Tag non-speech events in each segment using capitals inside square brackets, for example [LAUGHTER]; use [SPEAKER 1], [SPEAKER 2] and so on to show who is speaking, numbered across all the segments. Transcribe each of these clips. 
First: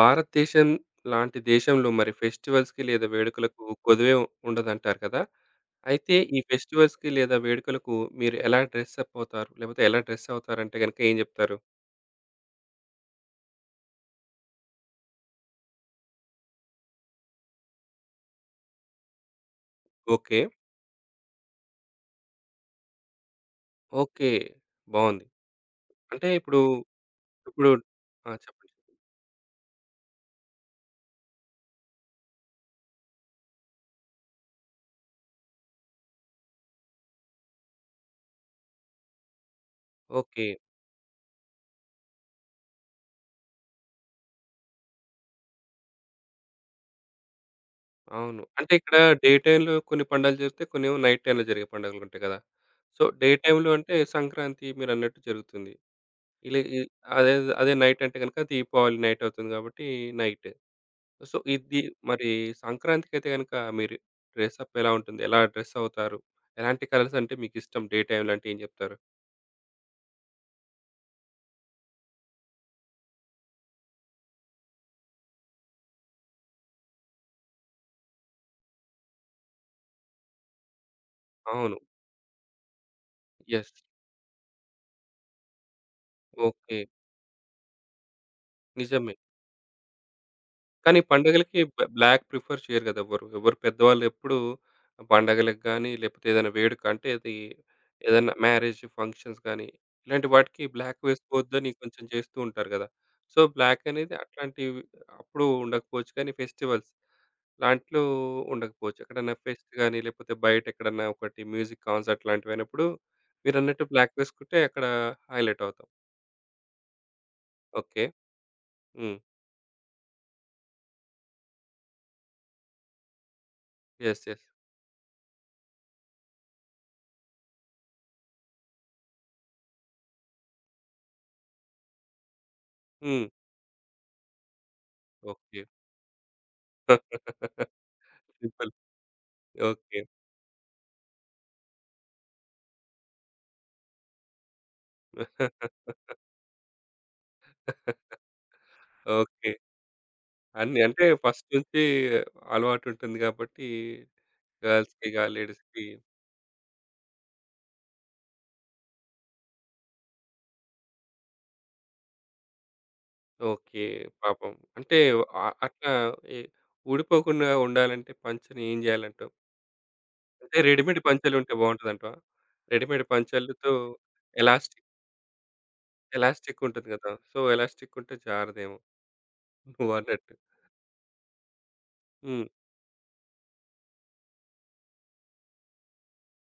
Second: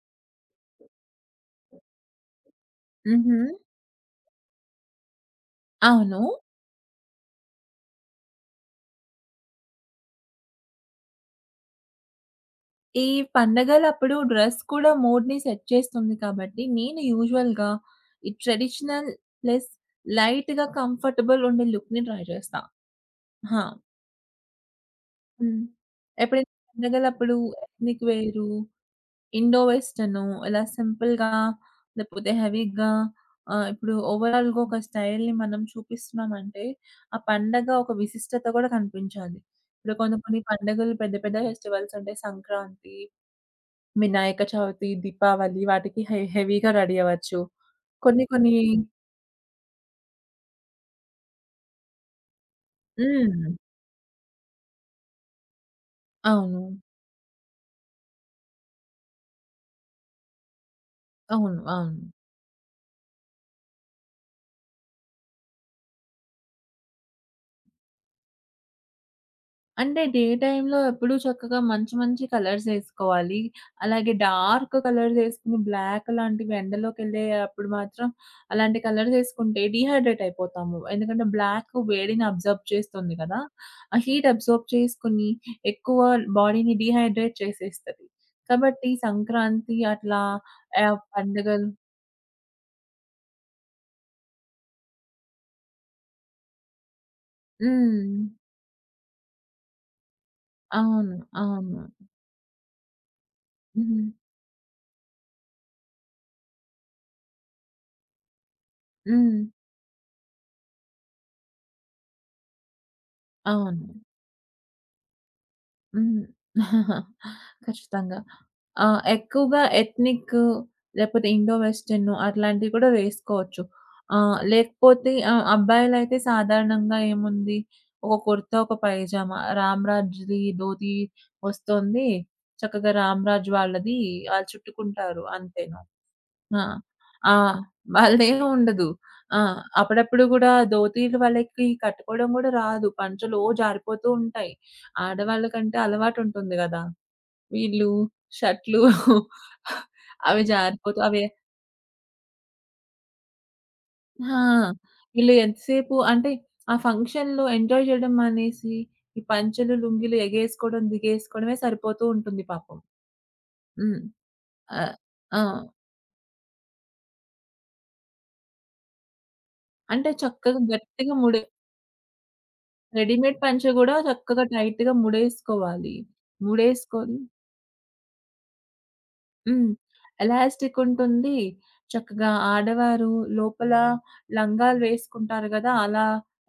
[SPEAKER 1] భారతదేశం లాంటి దేశంలో మరి ఫెస్టివల్స్‌కి లేదా
[SPEAKER 2] హుహు.
[SPEAKER 1] వేడుకలకు కొదువే ఉండదంటారు కదా! అయితే
[SPEAKER 2] అవును.
[SPEAKER 1] ఈ ఫెస్టివల్స్‌కి లేదా వేడుకలకు మీరు ఎలా డ్రెస్ అప్ అవుతారు? లేకపోతే ఎలా డ్రెస్ అవుతారంటే గనుక ఏం చెప్తారు?
[SPEAKER 2] ఈ పండగలప్పుడు డ్రెస్ కూడా మూడ్‌ని సెట్ చేస్తుంది కాబట్టి, నేను యూజువల్‌గా ఈ ట్రెడిషనల్ ప్లస్
[SPEAKER 1] ఓకే.
[SPEAKER 2] లైట్‌గా కంఫర్టబుల్ ఉండే లుక్‌ని ట్రై చేస్తా. ఆ!
[SPEAKER 1] ఓకే. బావుంది.
[SPEAKER 2] హ్మ్.
[SPEAKER 1] అంటే
[SPEAKER 2] ఎప్పుడైనా
[SPEAKER 1] ఇప్పుడు,
[SPEAKER 2] పండగలప్పుడు
[SPEAKER 1] ఇప్పుడు
[SPEAKER 2] ఎత్నిక్
[SPEAKER 1] ఆ!
[SPEAKER 2] వేరు,
[SPEAKER 1] చెప్పండి.
[SPEAKER 2] ఇండో వెస్టర్ను ఇలా సింపుల్‌గా లేకపోతే హెవీగా, ఇప్పుడు ఓవరాల్‌గా ఒక స్టైల్‌ని మనం చూపిస్తున్నామంటే, ఆ పండగ ఒక విశిష్టత కూడా కనిపించాలి. ఇప్పుడు కొన్ని కొన్ని
[SPEAKER 1] ఓకే.
[SPEAKER 2] పండుగలు పెద్ద పెద్ద ఫెస్టివల్స్ ఉంటాయి. సంక్రాంతి, వినాయక చవితి, దీపావళి వాటికి హెవీగా రెడీ అవ్వచ్చు. కొన్ని
[SPEAKER 1] అవును.
[SPEAKER 2] కొన్ని.
[SPEAKER 1] అంటే ఇక్కడ డే టైమ్‌లో కొన్ని పండుగలు జరుగుతాయి. కొన్నేమో నైట్ టైమ్‌లో జరిగే పండుగలుంటాయి కదా! సో, డే
[SPEAKER 2] హ్మ్.
[SPEAKER 1] టైమ్‌లో అంటే సంక్రాంతి మీరన్నట్టు జరుగుతుంది. ఇలా
[SPEAKER 2] అవును.
[SPEAKER 1] ఈ అదే అదే నైట్ అంటే గనుక దీపావళి నైట్ అవుతుంది కాబట్టి నైట్. సో,
[SPEAKER 2] అవును.
[SPEAKER 1] ఇది
[SPEAKER 2] అవును.
[SPEAKER 1] మరి సంక్రాంతికైతే గనక మీరు డ్రెసప్ ఎలా ఉంటుంది? ఎలా డ్రెస్ అవుతారు? ఎలాంటి కలర్స్ అంటే మీకిష్టం? డే టైమ్‌లో అంటే ఏం జెప్తారు?
[SPEAKER 2] అంటే డే టైమ్‌లో ఎప్పుడూ చక్కగా మంచి మంచి కలర్స్ ఏసుకోవాలి. అలాగే డార్క్ కలర్స్ ఏసుకుని బ్లాక్ లాంటివి ఎండలోకెళ్ళే అప్పుడు మాత్రం అలాంటి కలర్స్ ఏసుకుంటే డీహైడ్రేట్ అయిపోతాము. ఎందుకంటే బ్లాక్
[SPEAKER 1] అవును.
[SPEAKER 2] వేడిని అబ్జర్బ్ చేస్తుంది కదా!
[SPEAKER 1] యెస్.
[SPEAKER 2] ఆ హీట్ అబ్జర్బ్ చేసుకొని ఎక్కువ బాడీని
[SPEAKER 1] ఓకే.
[SPEAKER 2] డీహైడ్రేట్ చేసేస్తది. కాబట్టి
[SPEAKER 1] నిజమే.
[SPEAKER 2] సంక్రాంతి అట్లా.
[SPEAKER 1] కానీ పండుగలకి
[SPEAKER 2] పండుగలు.
[SPEAKER 1] బ్లాక్ ప్రిఫర్ చేయరు గదా! ఎవ్వరు. ఎవరు పెద్దవాళ్ళు ఎప్పుడూ పండగలకి గానీ, లేపోతే ఏదైనా వేడుక అంటే అది
[SPEAKER 2] హ్మ్.
[SPEAKER 1] ఏదన్నా మ్యారేజ్ ఫంక్షన్స్ గానీ, ఇలాంటి వాటికి బ్లాక్
[SPEAKER 2] అవును.
[SPEAKER 1] వేసుకోవద్దని
[SPEAKER 2] అవును.
[SPEAKER 1] కొంచెం చేస్తూ ఉంటారు గదా! సో, బ్లాక్
[SPEAKER 2] హ్మ్.
[SPEAKER 1] అనేది అట్లాంటివి అప్పుడు ఉండకపోవచ్చు కానీ ఫెస్టివల్స్ లాంట్లో ఉండకపోవచ్చు. ఎక్కడన్నా
[SPEAKER 2] హ్మ్.
[SPEAKER 1] ఫెస్ట్ గాని, లేకపోతే బయట ఎక్కడన్నా ఒకటి మ్యూజిక్ కాన్సర్ట్ లాంటివైనప్పుడు మీరన్నట్టు
[SPEAKER 2] అవును.
[SPEAKER 1] బ్లాక్ వేసుకుంటే అక్కడ హైలైట్ అవుతాం.
[SPEAKER 2] హ్మ్. [LAUGHS]
[SPEAKER 1] ఓకే.
[SPEAKER 2] ఖచ్చితంగా. ఆ!
[SPEAKER 1] హ్మ్.
[SPEAKER 2] ఎక్కువగా ఎథ్నిక్ లేపోతే ఇండో వెస్టర్న్ అట్లాంటివి కూడా వేసుకోవచ్చు.
[SPEAKER 1] యెస్.
[SPEAKER 2] ఆహ్,
[SPEAKER 1] యెస్.
[SPEAKER 2] లేకపోతే ఆహ్, అబ్బాయిలైతే సాధారణంగా ఏముంది, ఒక కుర్తా, ఒక పైజామా, 'రామ్ రాజ్‌ది' ధోతి వస్తుంది. చక్కగా 'రామ్
[SPEAKER 1] హ్మ్.
[SPEAKER 2] రాజ్' వాళ్ళది ఆళ్ళు చుట్టుకుంటారు
[SPEAKER 1] ఓకే.
[SPEAKER 2] అంతేను. ఆ! ఆ! వాళ్ళదేం
[SPEAKER 1] సింపుల్.
[SPEAKER 2] ఉండదు. ఆ!
[SPEAKER 1] ఓకే.
[SPEAKER 2] అప్పుడప్పుడు గూడా ధోతీలు వాళ్ళకి కట్టుకోవడం గూడా రాదు. పంచలో జారిపోతూ ఉంటాయి. ఆడవాళ్ళకంటే
[SPEAKER 1] [LAUGHS]
[SPEAKER 2] అలవాటుంటుంది గదా! వీళ్ళు షర్టులు
[SPEAKER 1] ఓకే.
[SPEAKER 2] [LAUGHS] అవి
[SPEAKER 1] అన్నీ
[SPEAKER 2] జారిపోతూ
[SPEAKER 1] అంటే
[SPEAKER 2] అవి.
[SPEAKER 1] ఫస్ట్ నుంచి అలవాటుంటుంది గాబట్టి
[SPEAKER 2] ఆ!
[SPEAKER 1] గర్ల్స్‌కిగా,
[SPEAKER 2] వీళ్ళు
[SPEAKER 1] లేడీస్‌కి
[SPEAKER 2] ఎంతసేపు అంటే ఆ ఫంక్షన్‌లో ఎంజాయ్ జేయడం మానేసి, ఈ పంచలు, లుంగీలు ఎగేసుకోవడం, దిగేసుకోవడమే సరిపోతూ ఉంటుంది పాపం.
[SPEAKER 1] ఓకే.
[SPEAKER 2] హ్మ్.
[SPEAKER 1] పాపం
[SPEAKER 2] ఆహ్,
[SPEAKER 1] అంటే
[SPEAKER 2] ఆ!
[SPEAKER 1] ఆహ్, అట్లా ఎ ఊడిపోకుండా ఉండాలంటే పంచని ఏం జేయాలంటావు?
[SPEAKER 2] అంటే
[SPEAKER 1] అంటే
[SPEAKER 2] చక్కగా
[SPEAKER 1] రెడీమేడ్
[SPEAKER 2] గట్టిగా ముడి.
[SPEAKER 1] పంచెలుంటే బావుంటదంటావా? రెడీమేడ్
[SPEAKER 2] రెడీమేడ్ పంచె
[SPEAKER 1] పంచెలతో
[SPEAKER 2] గూడా చక్కగా
[SPEAKER 1] ఎలాస్టిక్,
[SPEAKER 2] టైట్‌గా ముడేసుకోవాలి.
[SPEAKER 1] ఎలాస్టిక్ ఉంటుంది గదా!
[SPEAKER 2] ముడేసుకొని.
[SPEAKER 1] సో, ఎలాస్టిక్ ఉంటే జారదేమో
[SPEAKER 2] హ్మ్.
[SPEAKER 1] నువ్వన్నట్టు.
[SPEAKER 2] ఎలాస్టిక్ ఉంటుంది. చక్కగా
[SPEAKER 1] హ్మ్.
[SPEAKER 2] ఆడవారు లోపల లంగాలు వేసుకుంటారు గదా! అలా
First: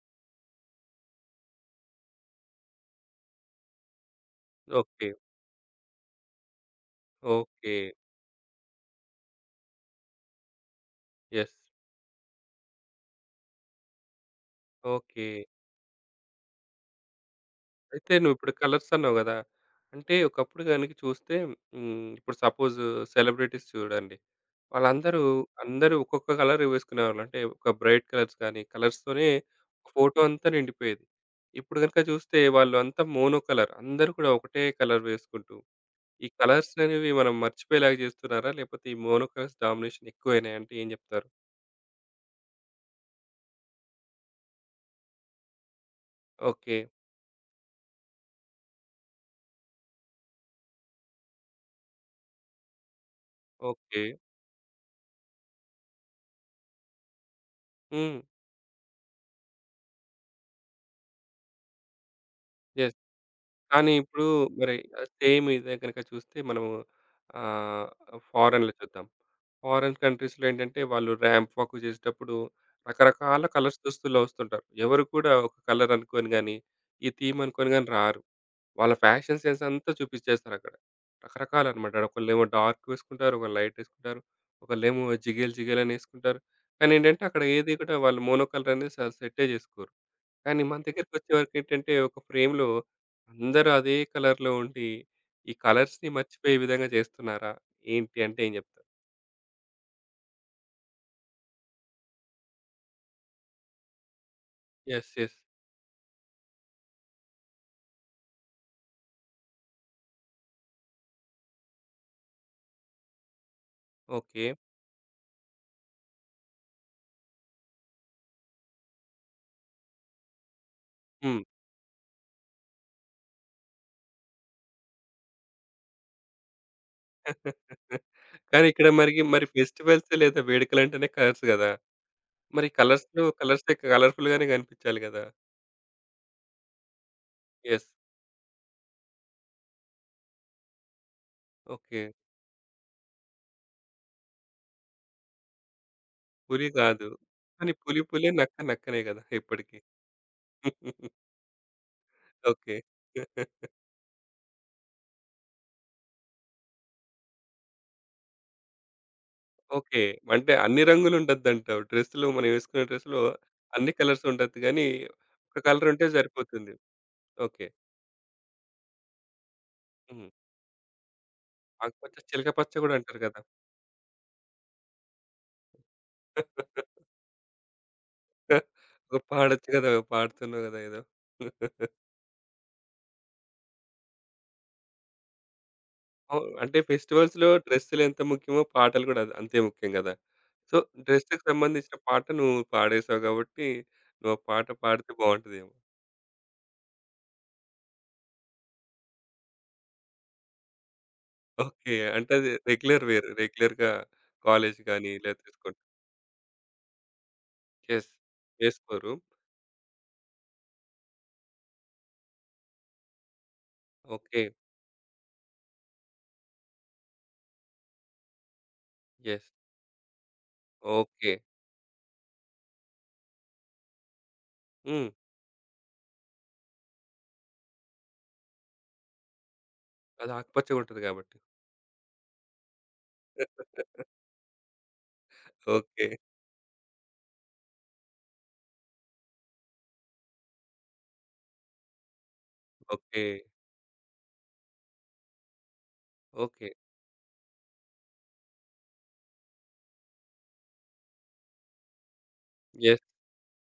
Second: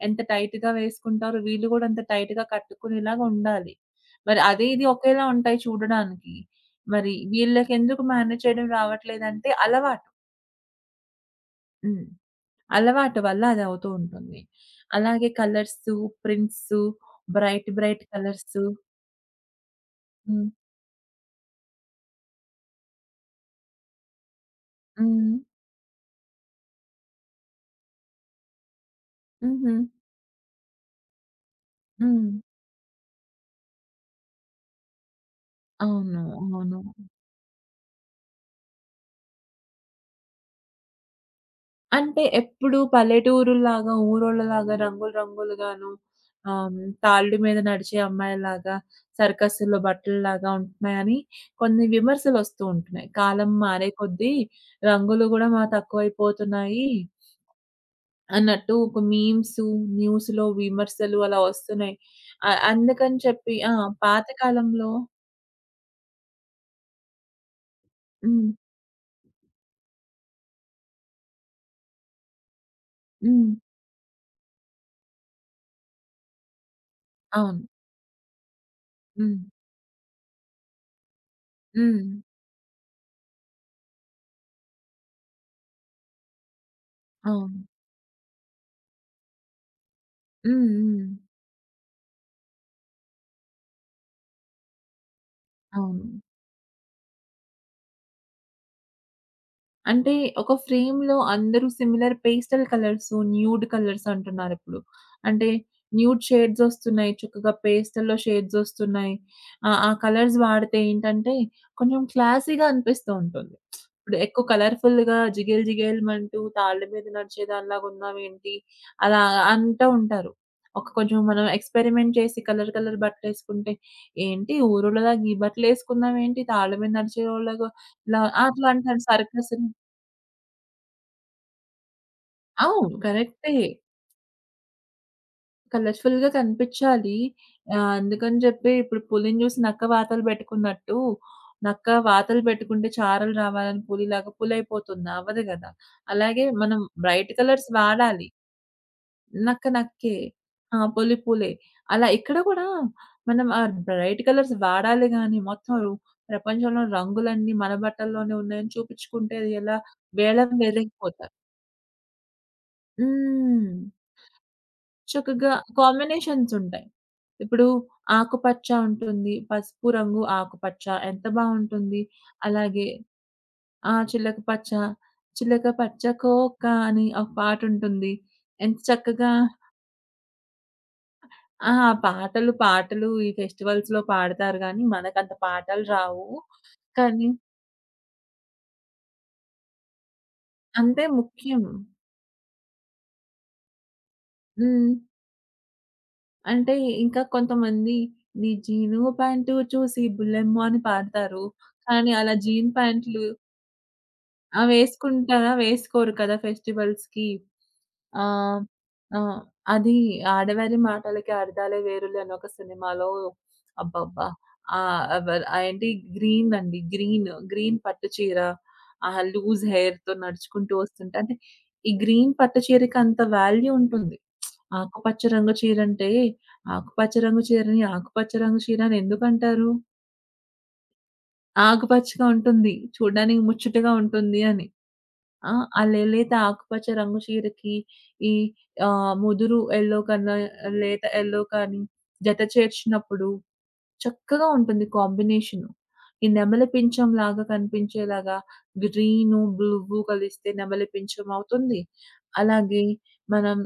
[SPEAKER 2] ఎంత టైట్‌గా వేసుకుంటారో వీళ్ళు గూడా అంత టైట్‌గా కట్టుకునేలాగా ఉండాలి. మరి అది ఇది
[SPEAKER 1] ఓకే.
[SPEAKER 2] ఒకేలా ఉంటాయి చూడడానికి. మరి
[SPEAKER 1] ఓకే.
[SPEAKER 2] వీళ్ళకెందుకు మేనేజ్ చేయడం రావట్లేదంటే అలవాటు.
[SPEAKER 1] యెస్.
[SPEAKER 2] హ్మ్. అలవాటు వల్ల అది అవుతూ ఉంటుంది.
[SPEAKER 1] ఓకే.
[SPEAKER 2] అలాగే కలర్సు, ప్రింట్సు, బ్రైట్ బ్రైట్
[SPEAKER 1] అయితే నువ్విప్పుడు
[SPEAKER 2] కలర్సు.
[SPEAKER 1] కలర్స్ అన్నావు గదా! అంటే
[SPEAKER 2] హ్మ్.
[SPEAKER 1] ఒకప్పుడు గనుక చూస్తే హ్మ్, ఇప్పుడు సపోజ్ సెలబ్రిటీస్ చూడండి. వాళ్ళందరూ
[SPEAKER 2] హ్మ్.
[SPEAKER 1] అందరూ ఒక్కొక్క కలర్ వేసుకునేవాళ్ళు. అంటే ఒక బ్రైట్ కలర్స్ గానీ, కలర్స్‌తోనే
[SPEAKER 2] హుహు.
[SPEAKER 1] ఫోటో అంతా నిండిపోయేది. ఇప్పుడు గనుక
[SPEAKER 2] హ్మ్.
[SPEAKER 1] చూస్తే వాళ్ళు అంతా మోనో కలర్ అందరూ కూడా ఒకటే కలర్ వేసుకుంటూ
[SPEAKER 2] అవును.
[SPEAKER 1] ఈ కలర్స్
[SPEAKER 2] అవును.
[SPEAKER 1] అనేవి మనం మర్చిపోయేలాగా చేస్తున్నారా? లేపోతే ఈ మోనో కలర్స్ డామినేషన్ ఎక్కువైనాయి అంటే ఏం జెప్తారు?
[SPEAKER 2] అంటే ఎప్పుడు పల్లెటూరుల్లాగా, ఊరోళ్ళలాగా రంగులు రంగులుగాను, ఆహ్,
[SPEAKER 1] ఓకే.
[SPEAKER 2] తాళ్ళు మీద నడిచే అమ్మాయిల్లాగా, సర్కస్సుల్లో బట్టల్లాగా ఉంటున్నాయని కొన్ని విమర్శలొస్తూ ఉంటున్నాయి. కాలం మారే
[SPEAKER 1] ఓకే.
[SPEAKER 2] కొద్దీ రంగులు గూడా మా తక్కువైపోతున్నాయి
[SPEAKER 1] హ్మ్.
[SPEAKER 2] అన్నట్టు ఒక మీమ్సు, న్యూస్‌లో విమర్శలు అలా వస్తున్నాయి. అ
[SPEAKER 1] యెస్.
[SPEAKER 2] అందుకని చెప్పి ఆ!
[SPEAKER 1] కానీ ఇప్పుడు
[SPEAKER 2] పాత
[SPEAKER 1] మరి
[SPEAKER 2] కాలంలో.
[SPEAKER 1] సేమ్ ఇదే గనక చూస్తే మనము ఆహ్,
[SPEAKER 2] హ్మ్.
[SPEAKER 1] ఫారెన్‌లో చూద్దాం. ఫారెన్ కంట్రీస్‌లో ఏంటంటే వాళ్ళు ర్యాంప్ వాక్ చేసేటప్పుడు రకరకాల
[SPEAKER 2] హ్మ్.
[SPEAKER 1] కలర్స్ దుస్తుల్లో వస్తుంటారు. ఎవరు కూడా ఒక కలర్ అనుకోని గాని, ఈ థీమ్
[SPEAKER 2] అవును.
[SPEAKER 1] అనుకోని గాని రారు. వాళ్ళ
[SPEAKER 2] హ్మ్.
[SPEAKER 1] ఫ్యాషన్ సెన్స్ అంతా చూపించేస్తారు అక్కడ. రకరకాలనమాట.
[SPEAKER 2] హ్మ్.
[SPEAKER 1] ఒకళ్ళేమో డార్క్ వేసుకుంటారు. ఒకళ్ళు లైట్ ఏసుకుంటారు. ఒకళ్ళేమో జిగేల్ జిగేల్ అని ఏసుకుంటారు. కానీ ఏంటంటే అక్కడ
[SPEAKER 2] అవును.
[SPEAKER 1] ఏది కూడా వాళ్ళు మోనో కలర్ అనేది అసలు సెట్టే జేసుకోరు. కానీ
[SPEAKER 2] హ్మ్.
[SPEAKER 1] మన
[SPEAKER 2] హ్మ్.
[SPEAKER 1] దగ్గరికొచ్చే వరకు ఏంటంటే ఒక ఫ్రేమ్‌లో అందరూ అదే కలర్‌లో ఉండి ఈ
[SPEAKER 2] అవును.
[SPEAKER 1] కలర్స్‌ని మర్చిపోయే విధంగా చేస్తున్నారా? ఏంటి అంటే ఏం జెప్తారు?
[SPEAKER 2] అంటే ఒక ఫ్రేమ్‌లో అందరూ similar pastel colours, nude colours అంటున్నారిప్పుడు.
[SPEAKER 1] యెస్. యెస్.
[SPEAKER 2] అంటే న్యూడ్ షేడ్స్ ఒస్తున్నాయి. చక్కగా పేస్టల్‌లో షేడ్స్ ఒస్తున్నాయి. ఆ కలర్స్ వాడితే ఏంటంటే కొంచెం క్లాసీ‌గా అనిపిస్తూ ఉంటుంది. ఇప్పుడు ఎక్కువ
[SPEAKER 1] ఓకే.
[SPEAKER 2] కలర్‌ఫుల్‌గా జిగేల్ జిగేల్‌మంటూ తాళ్ళ మీద నడిచేదానిలాగా ఉన్నావేంటి? అలా అంటూ ఉంటారు. ఒక కొంచెం
[SPEAKER 1] హ్మ్.
[SPEAKER 2] మనం ఎక్స్‌పెరిమెంట్ చేసి కలర్ కలర్ బట్టలేసుకుంటే, ఏంటి ఊరోళ్ళలాగా ఈ బట్టలేసుకున్నావేంటి? తాళ్ళ మీద నడిచేవాళ్ళలాగా
[SPEAKER 1] [LAUGHS]
[SPEAKER 2] ఇలా
[SPEAKER 1] కానీ
[SPEAKER 2] అట్లా
[SPEAKER 1] ఇక్కడ
[SPEAKER 2] అంటారు
[SPEAKER 1] మరి
[SPEAKER 2] సర్కస్‌లో.
[SPEAKER 1] ఫెస్టివల్స్ లేదా వేడుకలంటేనే కలర్స్ గదా! మరి
[SPEAKER 2] అవును.
[SPEAKER 1] కలర్స్‌లో
[SPEAKER 2] కరెక్టే.
[SPEAKER 1] కలర్సే కలర్‌ఫుల్‌గానే గనిపించాలి గదా!
[SPEAKER 2] కలర్‌ఫుల్‌గా కనిపించాలి.
[SPEAKER 1] యెస్.
[SPEAKER 2] అందుకని జెప్పి ఇప్పుడు పులిని జూసి నక్క వాతలు బెట్టుకున్నట్టు, నక్క
[SPEAKER 1] ఓకే.
[SPEAKER 2] వాతలు బెట్టుకుంటే చారలు రావాలని పులిలాగా పులైపోతుంది. అవ్వదు గదా! అలాగే
[SPEAKER 1] పులి
[SPEAKER 2] మనం
[SPEAKER 1] కాదు.
[SPEAKER 2] బ్రైట్ కలర్స్
[SPEAKER 1] కానీ పులి
[SPEAKER 2] వాడాలి.
[SPEAKER 1] పులే, నక్క నక్కనే గదా!
[SPEAKER 2] నక్క
[SPEAKER 1] ఎప్పటికి.
[SPEAKER 2] నక్కే. ఆ!
[SPEAKER 1] [LAUGHS]
[SPEAKER 2] పులి పులే. అలా ఇక్కడ గూడా
[SPEAKER 1] ఓకే.
[SPEAKER 2] మనం ఆ బ్రైట్ కలర్స్ వాడాలి గానీ, మొత్తం రు ప్రపంచంలో రంగులన్నీ మన బట్టల్లోనే ఉన్నాయని చూపించుకుంటే అది ఎలా,
[SPEAKER 1] ఓకే.
[SPEAKER 2] వేలం
[SPEAKER 1] అంటే అన్ని
[SPEAKER 2] వెర్రెగిపోతారు.
[SPEAKER 1] రంగులుండొద్దంటావు. డ్రెస్‌లో మనం వేసుకునే డ్రెస్‌లో
[SPEAKER 2] హ్మ్.
[SPEAKER 1] అన్ని కలర్స్ ఉండొద్దు గానీ,
[SPEAKER 2] చక్కగా
[SPEAKER 1] ఒక కలర్ ఉంటే
[SPEAKER 2] కాంబినేషన్స్
[SPEAKER 1] సరిపోతుంది.
[SPEAKER 2] ఉంటాయి. ఇప్పుడు
[SPEAKER 1] ఓకే.
[SPEAKER 2] ఆకుపచ్చ ఉంటుంది. పసుపు రంగు
[SPEAKER 1] హ్మ్.
[SPEAKER 2] ఆకుపచ్చ ఎంత బావుంటుంది.
[SPEAKER 1] ఆకుపచ్చ, చిలక పచ్చ
[SPEAKER 2] అలాగే
[SPEAKER 1] గూడా అంటారు గదా!
[SPEAKER 2] ఆ! చిలక పచ్చ, చిలక పచ్చ కోక
[SPEAKER 1] [LAUGHS]
[SPEAKER 2] అని ఒక పాటుంటుంది. ఎంత చక్కగా.
[SPEAKER 1] పాడొచ్చు గదా! పాడుతున్నావు గదా! ఏదో.
[SPEAKER 2] ఆ!
[SPEAKER 1] [LAUGHS]
[SPEAKER 2] పాటలు, పాటలు ఈ ఫెస్టివల్స్‌లో పాడతారు గానీ, మనకంత పాటలు రావు.
[SPEAKER 1] అవును. అంటే
[SPEAKER 2] కానీ
[SPEAKER 1] ఫెస్టివల్స్‌లో డ్రెస్సులు ఎంత ముఖ్యమో, పాటలు కూడా అంతే ముఖ్యం గదా! సో,
[SPEAKER 2] అంతే
[SPEAKER 1] డ్రెస్‌కి
[SPEAKER 2] ముఖ్యం.
[SPEAKER 1] సంబంధించిన పాట నువ్వు పాడేశావు గాబట్టి, నువ్వు ఆ పాట
[SPEAKER 2] హ్మ్.
[SPEAKER 1] పాడితే బావుంటదేమో.
[SPEAKER 2] అంటే ఇంకా కొంతమంది నీ జీను ప్యాంటు చూసి బుల్లెమ్మో అని పాడతారు.
[SPEAKER 1] ఓకే.
[SPEAKER 2] కానీ
[SPEAKER 1] అంటే
[SPEAKER 2] అలా
[SPEAKER 1] అది
[SPEAKER 2] జీన్
[SPEAKER 1] రెగ్యులర్
[SPEAKER 2] ప్యాంట్లు
[SPEAKER 1] వేర్. రెగ్యులర్‌గా
[SPEAKER 2] ఆ!
[SPEAKER 1] కాలేజ్ గాని ఇలా
[SPEAKER 2] వేసుకుంటారా?
[SPEAKER 1] తీసుకుంట
[SPEAKER 2] వేసుకోరు కదా! ఫెస్టివల్స్‌కి.
[SPEAKER 1] యెస్.
[SPEAKER 2] ఆహ్,
[SPEAKER 1] వేసుకోరు.
[SPEAKER 2] ఆ! అది 'ఆడవారి మాటలకి అర్థాలే వేరులే' అని ఒక సినిమాలో అబ్బబ్బా!
[SPEAKER 1] ఓకే.
[SPEAKER 2] ఆహ్, అవ ఏంటి గ్రీన్ అండి. గ్రీన్, గ్రీన్ పట్టు చీర, ఆ
[SPEAKER 1] యెస్.
[SPEAKER 2] లూజ్ హెయిర్‌తో నడుచుకుంటూ వస్తుంటే
[SPEAKER 1] ఓకే.
[SPEAKER 2] అంటే, ఈ గ్రీన్ పట్టు చీరకి అంత వాల్యూ ఉంటుంది.
[SPEAKER 1] హ్మ్.
[SPEAKER 2] ఆకుపచ్చ రంగు చీర అంటే, ఆకుపచ్చ రంగు చీరని ఆకుపచ్చ రంగు చీర అని ఎందుకంటారు?
[SPEAKER 1] అది ఆకుపచ్చగుంటది గాబట్టి.
[SPEAKER 2] ఆకుపచ్చగా ఉంటుంది. చూడడానికి ముచ్చటగా ఉంటుంది అని. ఆ! ఆ
[SPEAKER 1] ఓకే.
[SPEAKER 2] లేత ఆకుపచ్చ రంగు చీరకి ఈ ముదురు యెల్లో కన్నా లేత యెల్లో కానీ జత
[SPEAKER 1] ఓకే.
[SPEAKER 2] చేర్చినప్పుడు చక్కగా ఉంటుంది కాంబినేషను. ఈ నెమలి
[SPEAKER 1] ఓకే.
[SPEAKER 2] పించం లాగా కనిపించేలాగా గ్రీను, బ్లూ కలిస్తే నెమలి పించం అవుతుంది. అలాగే
[SPEAKER 1] యెస్.
[SPEAKER 2] మనం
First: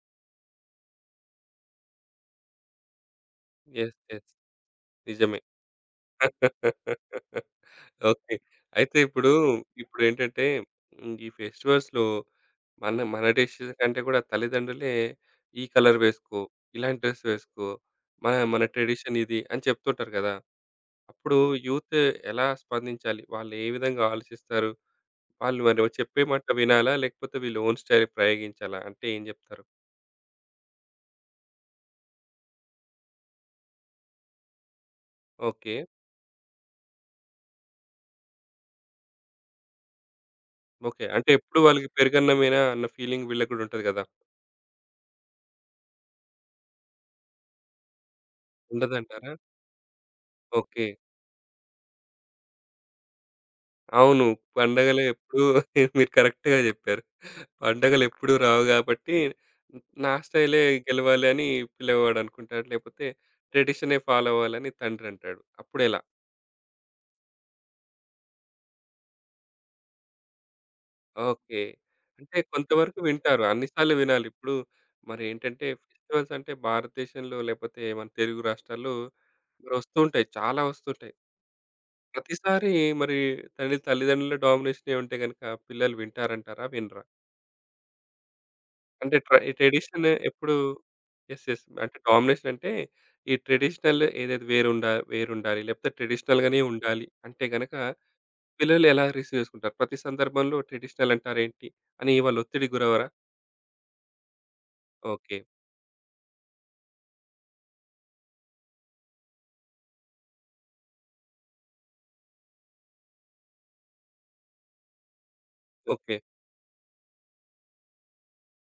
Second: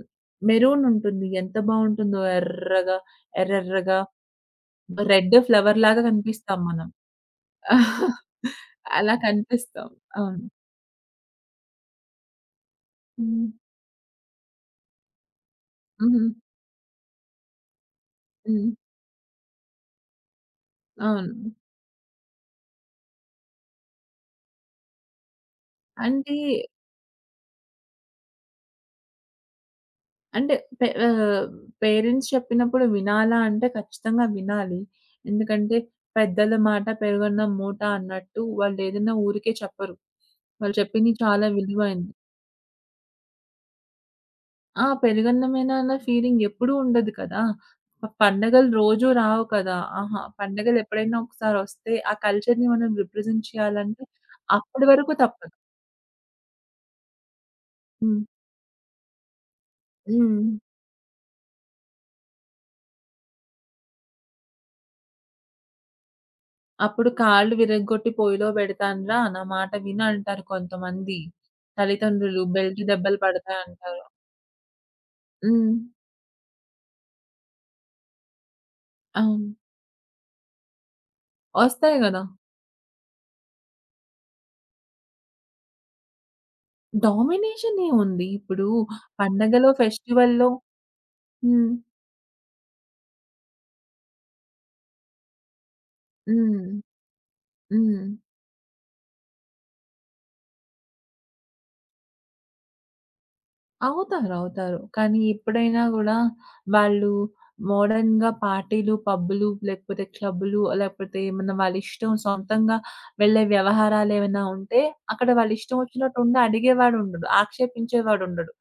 [SPEAKER 2] మెరూన్ ఉంటుంది. ఎంత బావుంటుందో ఎర్రగా,
[SPEAKER 1] యెస్.
[SPEAKER 2] ఎర్రెర్రగా
[SPEAKER 1] యెస్.
[SPEAKER 2] రెడ్
[SPEAKER 1] నిజమే.
[SPEAKER 2] ఫ్లవర్ లాగా కనిపిస్తాం మనం.
[SPEAKER 1] [LAUGHS]
[SPEAKER 2] [LAUGHS]
[SPEAKER 1] ఓకే. అయితే
[SPEAKER 2] అలా
[SPEAKER 1] ఇప్పుడు,
[SPEAKER 2] కనిపిస్తాం. అవును.
[SPEAKER 1] ఇప్పుడేంటంటే హ్మ్. ఈ ఫెస్టివల్స్‌లో మన మన
[SPEAKER 2] హ్మ్.
[SPEAKER 1] డెసిషన్ కంటే కూడా తల్లిదండ్రులే ఈ కలర్
[SPEAKER 2] హ్మ్.
[SPEAKER 1] వేసుకో, ఇలాంటి డ్రెస్ వేసుకో, మన మన
[SPEAKER 2] హ్మ్.
[SPEAKER 1] ట్రెడిషన్ ఇది అని చెప్తుంటారు కదా!
[SPEAKER 2] అవును.
[SPEAKER 1] అప్పుడు యూత్ ఎలా స్పందించాలి? వాళ్ళు ఏ విధంగా ఆలోచిస్తారు? వాళ్ళు మరి చెప్పే
[SPEAKER 2] అంటే,
[SPEAKER 1] మాట వినాలా? లేకపోతే వీళ్ళు ఓన్ స్టైల్ ప్రయోగించాలా? అంటే ఏం చెప్తారు?
[SPEAKER 2] అంటే పే ఆహ్, పేరెంట్స్ చెప్పినప్పుడు వినాలా అంటే ఖచ్చితంగా వినాలి.
[SPEAKER 1] ఓకే.
[SPEAKER 2] ఎందుకంటే పెద్దల మాట పెరుగన్నం మూట అన్నట్టు వాళ్ళేదైనా ఊరికే చెప్పరు. వాళ్ళు
[SPEAKER 1] ఓకే.
[SPEAKER 2] చెప్పింది
[SPEAKER 1] అంటే
[SPEAKER 2] చాలా
[SPEAKER 1] ఎప్పుడు వాళ్ళకి
[SPEAKER 2] విలువైంది.
[SPEAKER 1] పెరుగన్నమేనా అన్న ఫీలింగ్ వీళ్ళకి కూడా ఉంటది కదా!
[SPEAKER 2] ఆ! పెరుగన్నమేనా అన్న ఫీలింగ్ ఎప్పుడూ ఉండదు కదా! పండగలు రోజూ
[SPEAKER 1] ఉండదంటారా?
[SPEAKER 2] రావు కదా! ఆహా! పండగలు
[SPEAKER 1] ఓకే.
[SPEAKER 2] ఎప్పుడైనా ఒకసారొస్తే ఆ కల్చర్‌ని మనం రిప్రజెంట్ చేయాలంటే
[SPEAKER 1] అవును.
[SPEAKER 2] అప్పటి
[SPEAKER 1] పండగలు
[SPEAKER 2] వరకు
[SPEAKER 1] ఎప్పుడూ
[SPEAKER 2] తప్పదు.
[SPEAKER 1] [LAUGHS] మీరు కరెక్ట్‌గా జెప్పారు. పండగలు
[SPEAKER 2] హ్మ్.
[SPEAKER 1] ఎప్పుడూ రావు గాబట్టి, నా
[SPEAKER 2] హ్మ్.
[SPEAKER 1] స్టైలే గెలవాలి అని పిల్లవాడు అనుకుంటాడు. లేపోతే ట్రెడిషనే ఫాలో అవ్వాలని తండ్రి అంటాడు. అప్పుడెలా?
[SPEAKER 2] అప్పుడు కాళ్ళు విరగ్గొట్టి పొయ్యిలో పెడతానురా! నా మాట విను అంటారు కొంతమంది.
[SPEAKER 1] ఓకే. అంటే
[SPEAKER 2] తల్లిదండ్రులు బెల్ట్
[SPEAKER 1] కొంతవరకు
[SPEAKER 2] దెబ్బలు
[SPEAKER 1] వింటారు. అన్ని సార్లు
[SPEAKER 2] పడతాయంటారు.
[SPEAKER 1] వినాలి. ఇప్పుడు మరేంటంటే
[SPEAKER 2] హ్మ్.
[SPEAKER 1] ఫెస్టివల్స్ అంటే భారతదేశంలో లేపోతే మన తెలుగు రాష్ట్రాల్లో
[SPEAKER 2] అవును.
[SPEAKER 1] మరి ఒస్తుంటాయి. చాలా ఒస్తుంటాయి.
[SPEAKER 2] ఒస్తాయి గదా!
[SPEAKER 1] ప్రతిసారి మరి తల్లిదండ్రుల డామినేషనే ఉంటే గనక పిల్లలు వింటారంటారా? వినరా?
[SPEAKER 2] డామినేషన్ ఏముంది? ఇప్పుడు
[SPEAKER 1] అంటే
[SPEAKER 2] పండగలో,
[SPEAKER 1] ట్రెడిషన్
[SPEAKER 2] ఫెస్టివల్‌లో.
[SPEAKER 1] ఎప్పుడు యెస్. యెస్.
[SPEAKER 2] హ్మ్.
[SPEAKER 1] అంటే డామినేషన్ అంటే ఈ ట్రెడిషనల్ ఏదైతే వేరుండాలి. లేకపోతే ట్రెడిషనల్‌గానే
[SPEAKER 2] హ్మ్.
[SPEAKER 1] ఉండాలి. అంటే గనక
[SPEAKER 2] హ్మ్.
[SPEAKER 1] పిల్లలు ఎలా రిసీవ్ చేసుకుంటారు? ప్రతి సందర్భంలో ట్రెడిషనల్ అంటారేంటి? అని వాళ్ళు ఒత్తిడికి గురవ్వరా?
[SPEAKER 2] అవుతారు. అవుతారు. కానీ
[SPEAKER 1] ఓకే.
[SPEAKER 2] ఎప్పుడైనా గూడా వాళ్ళు మోడర్న్‌గా పార్టీలు, పబ్బులు లేకపోతే క్లబ్బులు లేకపోతే ఏమన్నా వాళ్ళ ఇష్టం సొంతంగా వెళ్ళే వ్యవహారాలేమైనా ఉంటే అక్కడ వాళ్ళ ఇష్టం
[SPEAKER 1] ఓకే.
[SPEAKER 2] వచ్చినట్టు ఉండి అడిగేవాడుండడు. ఆక్షేపించేవాడుండడు.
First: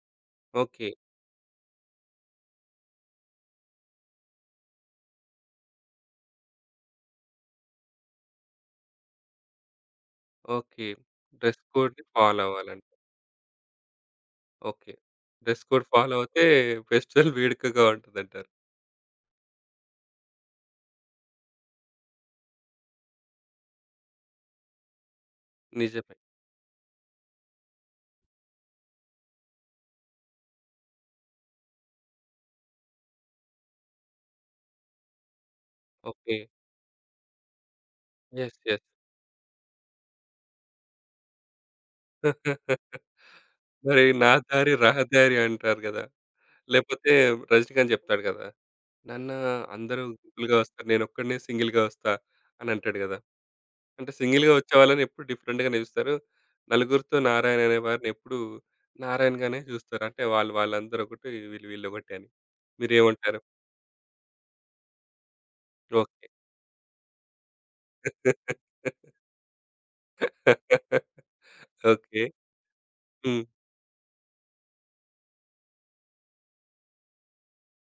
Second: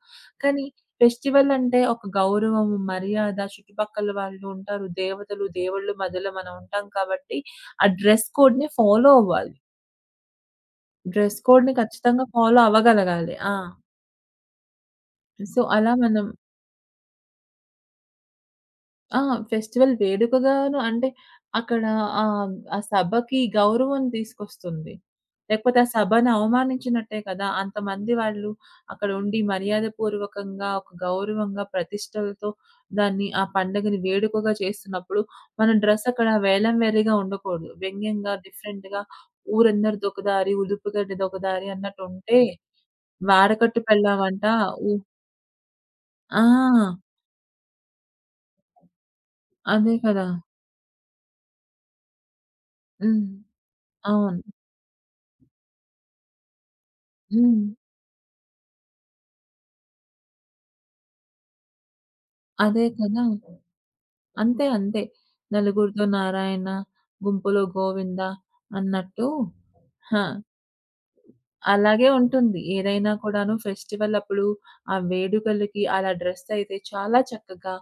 [SPEAKER 2] కానీ
[SPEAKER 1] ఓకే.
[SPEAKER 2] ఫెస్టివల్ అంటే ఒక గౌరవం, మర్యాద, చుట్టుపక్కల వాళ్ళు ఉంటారు. దేవతలు, దేవుళ్ళు మధ్యలో మనం ఉంటాం కాబట్టి ఆ డ్రెస్ కోడ్‌ని ఫాలో అవ్వాలి.
[SPEAKER 1] ఓకే.
[SPEAKER 2] డ్రెస్
[SPEAKER 1] డ్రెస్
[SPEAKER 2] కోడ్‌ని
[SPEAKER 1] కోడ్‌ని
[SPEAKER 2] ఖచ్చితంగా
[SPEAKER 1] ఫాలో
[SPEAKER 2] ఫాలో
[SPEAKER 1] అవ్వాలంట.
[SPEAKER 2] అవ్వగలగాలి. ఆ!
[SPEAKER 1] ఓకే.
[SPEAKER 2] సో,
[SPEAKER 1] డ్రెస్ కోడ్
[SPEAKER 2] అలా
[SPEAKER 1] ఫాలో
[SPEAKER 2] మనం.
[SPEAKER 1] అవుతే ఫెస్టివల్ వేడుకగా ఉంటదంటారు.
[SPEAKER 2] ఆ! ఫెస్టివల్ వేడుకగాను అంటే అక్కడ ఆ సభకి గౌరవం తీసుకొస్తుంది. లేకపోతే ఆ
[SPEAKER 1] నిజమే.
[SPEAKER 2] సభను అవమానించినట్టే కదా! అంతమంది వాళ్ళు అక్కడ ఉండి మర్యాదపూర్వకంగా, ఒక గౌరవంగా, ప్రతిష్టలతో దాన్ని ఆ పండగని వేడుకగా చేస్తున్నప్పుడు మన డ్రెస్ అక్కడ
[SPEAKER 1] ఓకే.
[SPEAKER 2] వేలం వేరేగా ఉండకూడదు. వ్యంగ్యంగా,
[SPEAKER 1] యెస్. యెస్.
[SPEAKER 2] డిఫరెంట్‌గా, ఊరందరిది ఒక దారి, ఉదుపుగడ్డది ఒక దారి అన్నట్టు ఉంటే
[SPEAKER 1] [LAUGHS]
[SPEAKER 2] వాడకట్టు
[SPEAKER 1] మరి నా
[SPEAKER 2] పెళ్ళామంట.
[SPEAKER 1] దారి
[SPEAKER 2] ఉ.
[SPEAKER 1] రహదారి అంటారు గదా!
[SPEAKER 2] ఆ!
[SPEAKER 1] లేపోతే 'రజినీకాంత్' జెప్తాడు గదా! నాన్న
[SPEAKER 2] అదే
[SPEAKER 1] అందరూ
[SPEAKER 2] కదా!
[SPEAKER 1] గుంపులుగా వస్తారు. నేనొక్కడినే సింగిల్‌గా వస్తా అని అంటాడు గదా!
[SPEAKER 2] హ్మ్.
[SPEAKER 1] అంటే
[SPEAKER 2] అవును.
[SPEAKER 1] సింగిల్‌గా వచ్చేవాళ్ళని ఎప్పుడు డిఫరెంట్‌గానే చూస్తారు. నలుగురితో నారాయణ
[SPEAKER 2] హ్మ్.
[SPEAKER 1] అనేవారిని ఎప్పుడు నారాయణ్‌గానే చూస్తారు. అంటే వాళ్ళు వాళ్ళందరూ ఒకటి వీళ్ళు వీళ్ళు ఒకటి అని.
[SPEAKER 2] అదే కదా!
[SPEAKER 1] మీరేమంటారు?
[SPEAKER 2] అంతే అంతే. నలుగురితో
[SPEAKER 1] ఓకే.
[SPEAKER 2] నారాయణ, గుంపులో గోవింద
[SPEAKER 1] [LAUGHS]
[SPEAKER 2] అన్నట్టు. హ! అలాగే
[SPEAKER 1] ఓకే.
[SPEAKER 2] ఉంటుంది. ఏదైనా
[SPEAKER 1] హ్మ్.
[SPEAKER 2] కూడాను ఫెస్టివల్ అప్పుడు ఆ వేడుకలకి అలా డ్రెస్ అయితే చాలా చక్కగా,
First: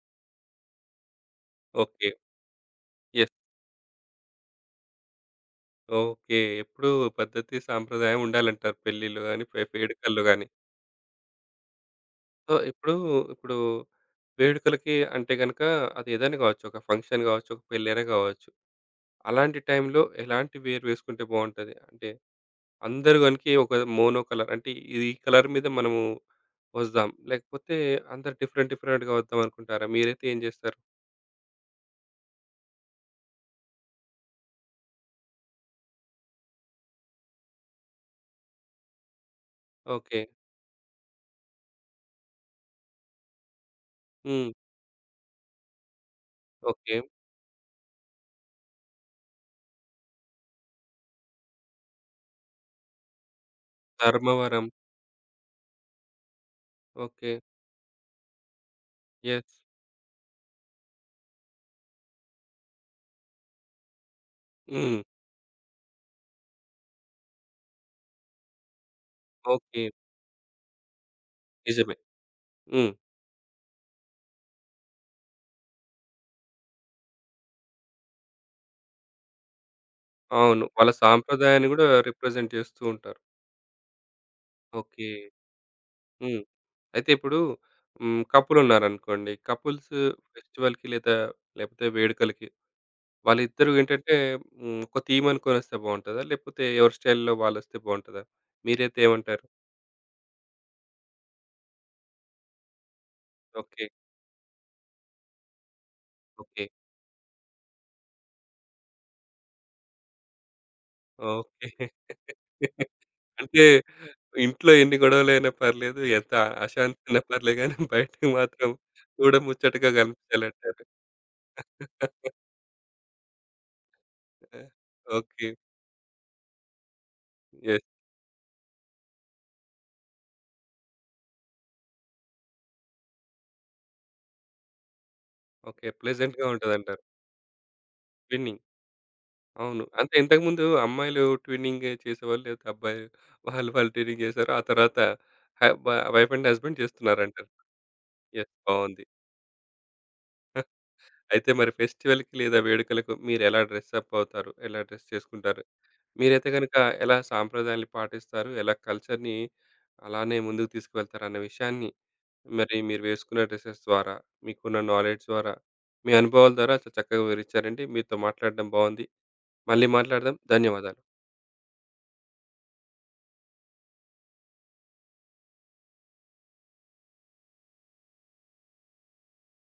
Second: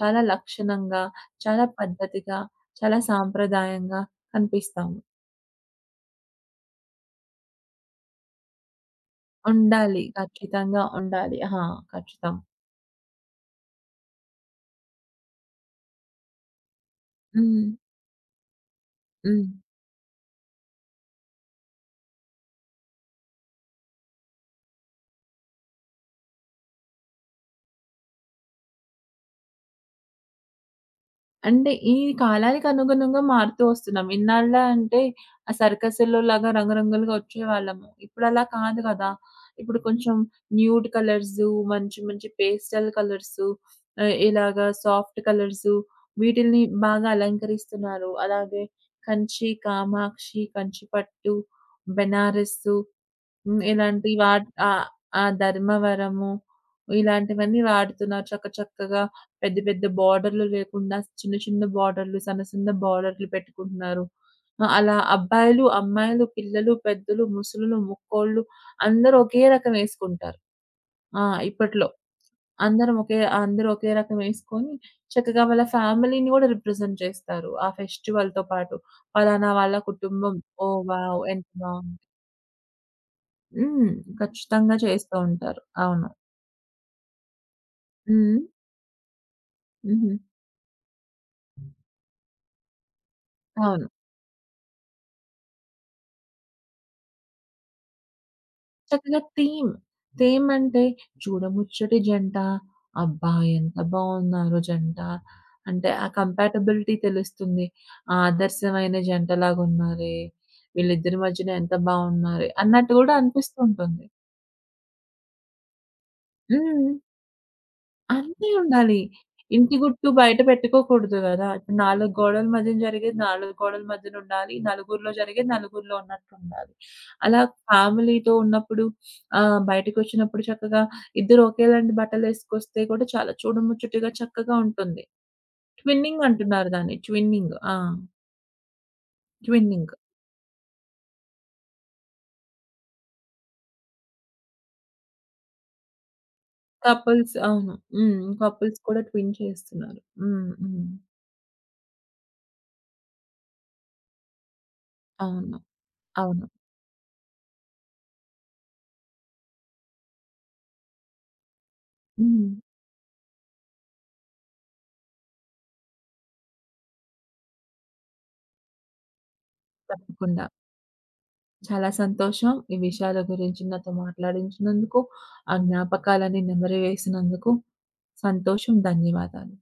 [SPEAKER 2] చాలా లక్షణంగా, చాలా
[SPEAKER 1] ఓకే.
[SPEAKER 2] పద్ధతిగా, చాలా
[SPEAKER 1] యెస్.
[SPEAKER 2] సాంప్రదాయంగా కనిపిస్తాము.
[SPEAKER 1] ఓకే. [LAUGHS] ఎప్పుడూ పద్ధతి, సాంప్రదాయం ఉండాలంటారు పెళ్ళిలో గాని,
[SPEAKER 2] ఉండాలి.
[SPEAKER 1] వేడుకల్లో గాని.
[SPEAKER 2] ఖచ్చితంగా ఉండాలి. ఆ! ఖచ్చితం.
[SPEAKER 1] సో, ఇప్పుడు ఇప్పుడు వేడుకలకి అంటే గనక అది ఏదైనా కావచ్చు. ఒక ఫంక్షన్ కావచ్చు, ఒక
[SPEAKER 2] హ్మ్.
[SPEAKER 1] పెళ్ళైనా కావచ్చు.
[SPEAKER 2] హ్మ్.
[SPEAKER 1] అలాంటి టైంలో ఎలాంటి వేర్ వేసుకుంటే బావుంటది? అంటే అందరూ గనుక ఒక మోనో కలర్ అంటే ఇది ఈ కలర్ మీద మనము వద్దాం. లేకపోతే అందరూ డిఫరెంట్ డిఫరెంట్‌గా వద్దాం అనుకుంటారా? మీరైతే ఏం చేస్తారు?
[SPEAKER 2] అంటే ఈ కాలానికి అనుగుణంగా మారుతూ వస్తున్నాం. ఇన్నాళ్ళ అంటే ఆ సర్కస్‌లో లాగా రంగురంగులుగా వచ్చేవాళ్ళము. ఇప్పుడలా కాదు కదా! ఇప్పుడు కొంచెం
[SPEAKER 1] ఓకే.
[SPEAKER 2] న్యూడ్ కలర్సు, మంచి మంచి పేస్టల్ కలర్సు,
[SPEAKER 1] హ్మ్.
[SPEAKER 2] ఇలాగా సాఫ్ట్ కలర్సు వీటిల్ని
[SPEAKER 1] ఓకే.
[SPEAKER 2] బాగా అలంకరిస్తున్నారు. అలాగే కంచి, కామాక్షి, కంచి పట్టు, బెనారస్సు. హ్మ్. ఇలాంటి
[SPEAKER 1] ధర్మవరం.
[SPEAKER 2] ఆ! ధర్మవరము
[SPEAKER 1] ఓకే.
[SPEAKER 2] ఇలాంటివన్నీ వాడుతున్నారు. చక్క చక్కగా
[SPEAKER 1] యెస్.
[SPEAKER 2] పెద్ద పెద్ద బార్డర్‌లు లేకుండా చిన్న చిన్న బార్డర్‌లు, సన్న సన్న బార్డర్‌లు పెట్టుకుంటున్నారు. ఆ! అలా
[SPEAKER 1] హ్మ్.
[SPEAKER 2] అబ్బాయిలు, అమ్మాయిలు, పిల్లలు, పెద్దలు, ముసలులు, ముక్కోళ్ళు అందరూ ఒకే రకం
[SPEAKER 1] ఓకే.
[SPEAKER 2] ఏసుకుంటారు. ఆ! ఇప్పట్లో
[SPEAKER 1] నిజమే. హ్మ్.
[SPEAKER 2] అందరం ఒకే అందరూ ఒకే రకం ఏసుకొని చక్కగా వాళ్ళ ఫ్యామిలీని గూడా రిప్రజెంట్ చేస్తారు. ఆ ఫెస్టివల్‌తో పాటు. పలానా వాళ్ళ కుటుంబం.
[SPEAKER 1] అవును.
[SPEAKER 2] ఓహ్!
[SPEAKER 1] వాళ్ళ
[SPEAKER 2] వావ్! ఎంత
[SPEAKER 1] సాంప్రదాయాన్ని గూడా
[SPEAKER 2] బావుంది.
[SPEAKER 1] రిప్రజెంట్ చేస్తూ ఉంటారు.
[SPEAKER 2] హ్మ్. ఖచ్చితంగా
[SPEAKER 1] ఓకే.
[SPEAKER 2] చేస్తూ ఉంటారు. అవును.
[SPEAKER 1] హ్మ్. అయితే ఇప్పుడు హ్మ్.
[SPEAKER 2] హ్మ్.
[SPEAKER 1] కపుల్ ఉన్నారనుకోండి. కపుల్స్
[SPEAKER 2] హుహు.
[SPEAKER 1] ఫెస్టివల్‌కి లేదా లేకపోతే వేడుకలకి వాళ్ళిద్దరూ
[SPEAKER 2] అవును.
[SPEAKER 1] ఏంటంటే హ్మ్. ఒక థీమ్ అనుకొనొస్తే బావుంటదా? లేకపోతే ఎవరి స్టైల్‌లో వాళ్ళొస్తే బావుంటదా? మీరైతే
[SPEAKER 2] చక్కగా
[SPEAKER 1] ఏమంటారు?
[SPEAKER 2] థీమ్. థీమ్ అంటే చూడముచ్చటి జంట, అబ్బా! ఎంత
[SPEAKER 1] ఓకే.
[SPEAKER 2] బావున్నారు జంట. అంటే ఆ
[SPEAKER 1] ఓకే.
[SPEAKER 2] కంపాటబిలిటీ తెలుస్తుంది. ఆదర్శమైన జంటలాగున్నారే, వీళ్ళిద్దరి మధ్యన
[SPEAKER 1] ఓకే.
[SPEAKER 2] ఎంత బావున్నారే
[SPEAKER 1] [LAUGHS]
[SPEAKER 2] అన్నట్టు గూడా అనిపిస్తూ
[SPEAKER 1] అంటే
[SPEAKER 2] ఉంటుంది.
[SPEAKER 1] ఇంట్లో ఎన్ని గొడవలైనా పర్లేదు. ఎంత
[SPEAKER 2] హ్మ్.
[SPEAKER 1] అశాంతి ఉన్నా పర్లే గానీ బయటకి
[SPEAKER 2] అన్నీ
[SPEAKER 1] మాత్రం
[SPEAKER 2] ఉండాలి. ఇంటి
[SPEAKER 1] చూడముచ్చటగా
[SPEAKER 2] గుట్టు బయట
[SPEAKER 1] కనిపించాలంటారు.
[SPEAKER 2] పెట్టుకోకూడదు గదా! ఇప్పుడు 4
[SPEAKER 1] [LAUGHS]
[SPEAKER 2] గోడల మధ్యన జరిగేది 4 గోడల మధ్యన ఉండాలి. నలుగురిలో
[SPEAKER 1] ఓకే.
[SPEAKER 2] జరిగేది నలుగురిలో ఉన్నట్టుండాలి. అలా
[SPEAKER 1] యెస్.
[SPEAKER 2] ఫ్యామిలీతో ఉన్నప్పుడు బయటకొచ్చినప్పుడు చక్కగా ఇద్దరు ఒకేలాంటి బట్టలేసుకొస్తే కూడా చాలా చూడముచ్చటగా చక్కగా ఉంటుంది.
[SPEAKER 1] ఓకే.
[SPEAKER 2] ట్విన్నింగ్
[SPEAKER 1] ప్లెజెంట్‌గా
[SPEAKER 2] అంటున్నారు దాన్ని.
[SPEAKER 1] ఉంటదంటారు.
[SPEAKER 2] ట్విన్నింగ్. ఆ!
[SPEAKER 1] విన్నింగ్. అవును.
[SPEAKER 2] ట్విన్నింగ్.
[SPEAKER 1] అంటే ఇంతకుముందు అమ్మాయిలు ట్విన్నింగ్ చేసేవాళ్ళు. లేకపోతే అబ్బాయిలు వాళ్ళు ట్విన్నింగ్ చేశారు. ఆ తర్వాత హ బ వైఫ్ అండ్ హస్బెండ్
[SPEAKER 2] కపుల్స్
[SPEAKER 1] చేస్తున్నారంటారు.
[SPEAKER 2] అవును. హ్మ్.
[SPEAKER 1] యెస్.
[SPEAKER 2] కపుల్స్ కూడా
[SPEAKER 1] బావుంది.
[SPEAKER 2] ట్విన్ చేస్తున్నారు. హ్మ్. హ్మ్.
[SPEAKER 1] అయితే మరి ఫెస్టివల్‌కి లేదా వేడుకలకు మీరెలా డ్రెస్ అప్ అవుతారు? ఎలా డ్రెస్
[SPEAKER 2] అవును.
[SPEAKER 1] చేసుకుంటారు?
[SPEAKER 2] అవును.
[SPEAKER 1] మీరైతే గనుక ఎలా సాంప్రదాయాల్ని పాటిస్తారు? ఎలా కల్చర్‌ని అలానే ముందుకు తీసుకువెళ్తారు అన్న విషయాన్ని
[SPEAKER 2] హ్మ్.
[SPEAKER 1] మరి మీరు వేసుకున్న డ్రెసెస్ ద్వారా, మీకున్న నాలెడ్జ్ ద్వారా, మీ అనుభవాల ద్వారా చాలా చక్కగా వివరించారండి. మీతో మాట్లాడడం బావుంది. మళ్ళీ మాట్లాడదాం.
[SPEAKER 2] తప్పకుండా.
[SPEAKER 1] ధన్యవాదాలు.
[SPEAKER 2] చాలా సంతోషం. ఈ విషయాల గురించి నాతో మాట్లాడించినందుకు, ఆ జ్ఞాపకాలన్నీ నెమరు వేసినందుకు సంతోషం. ధన్యవాదాలు.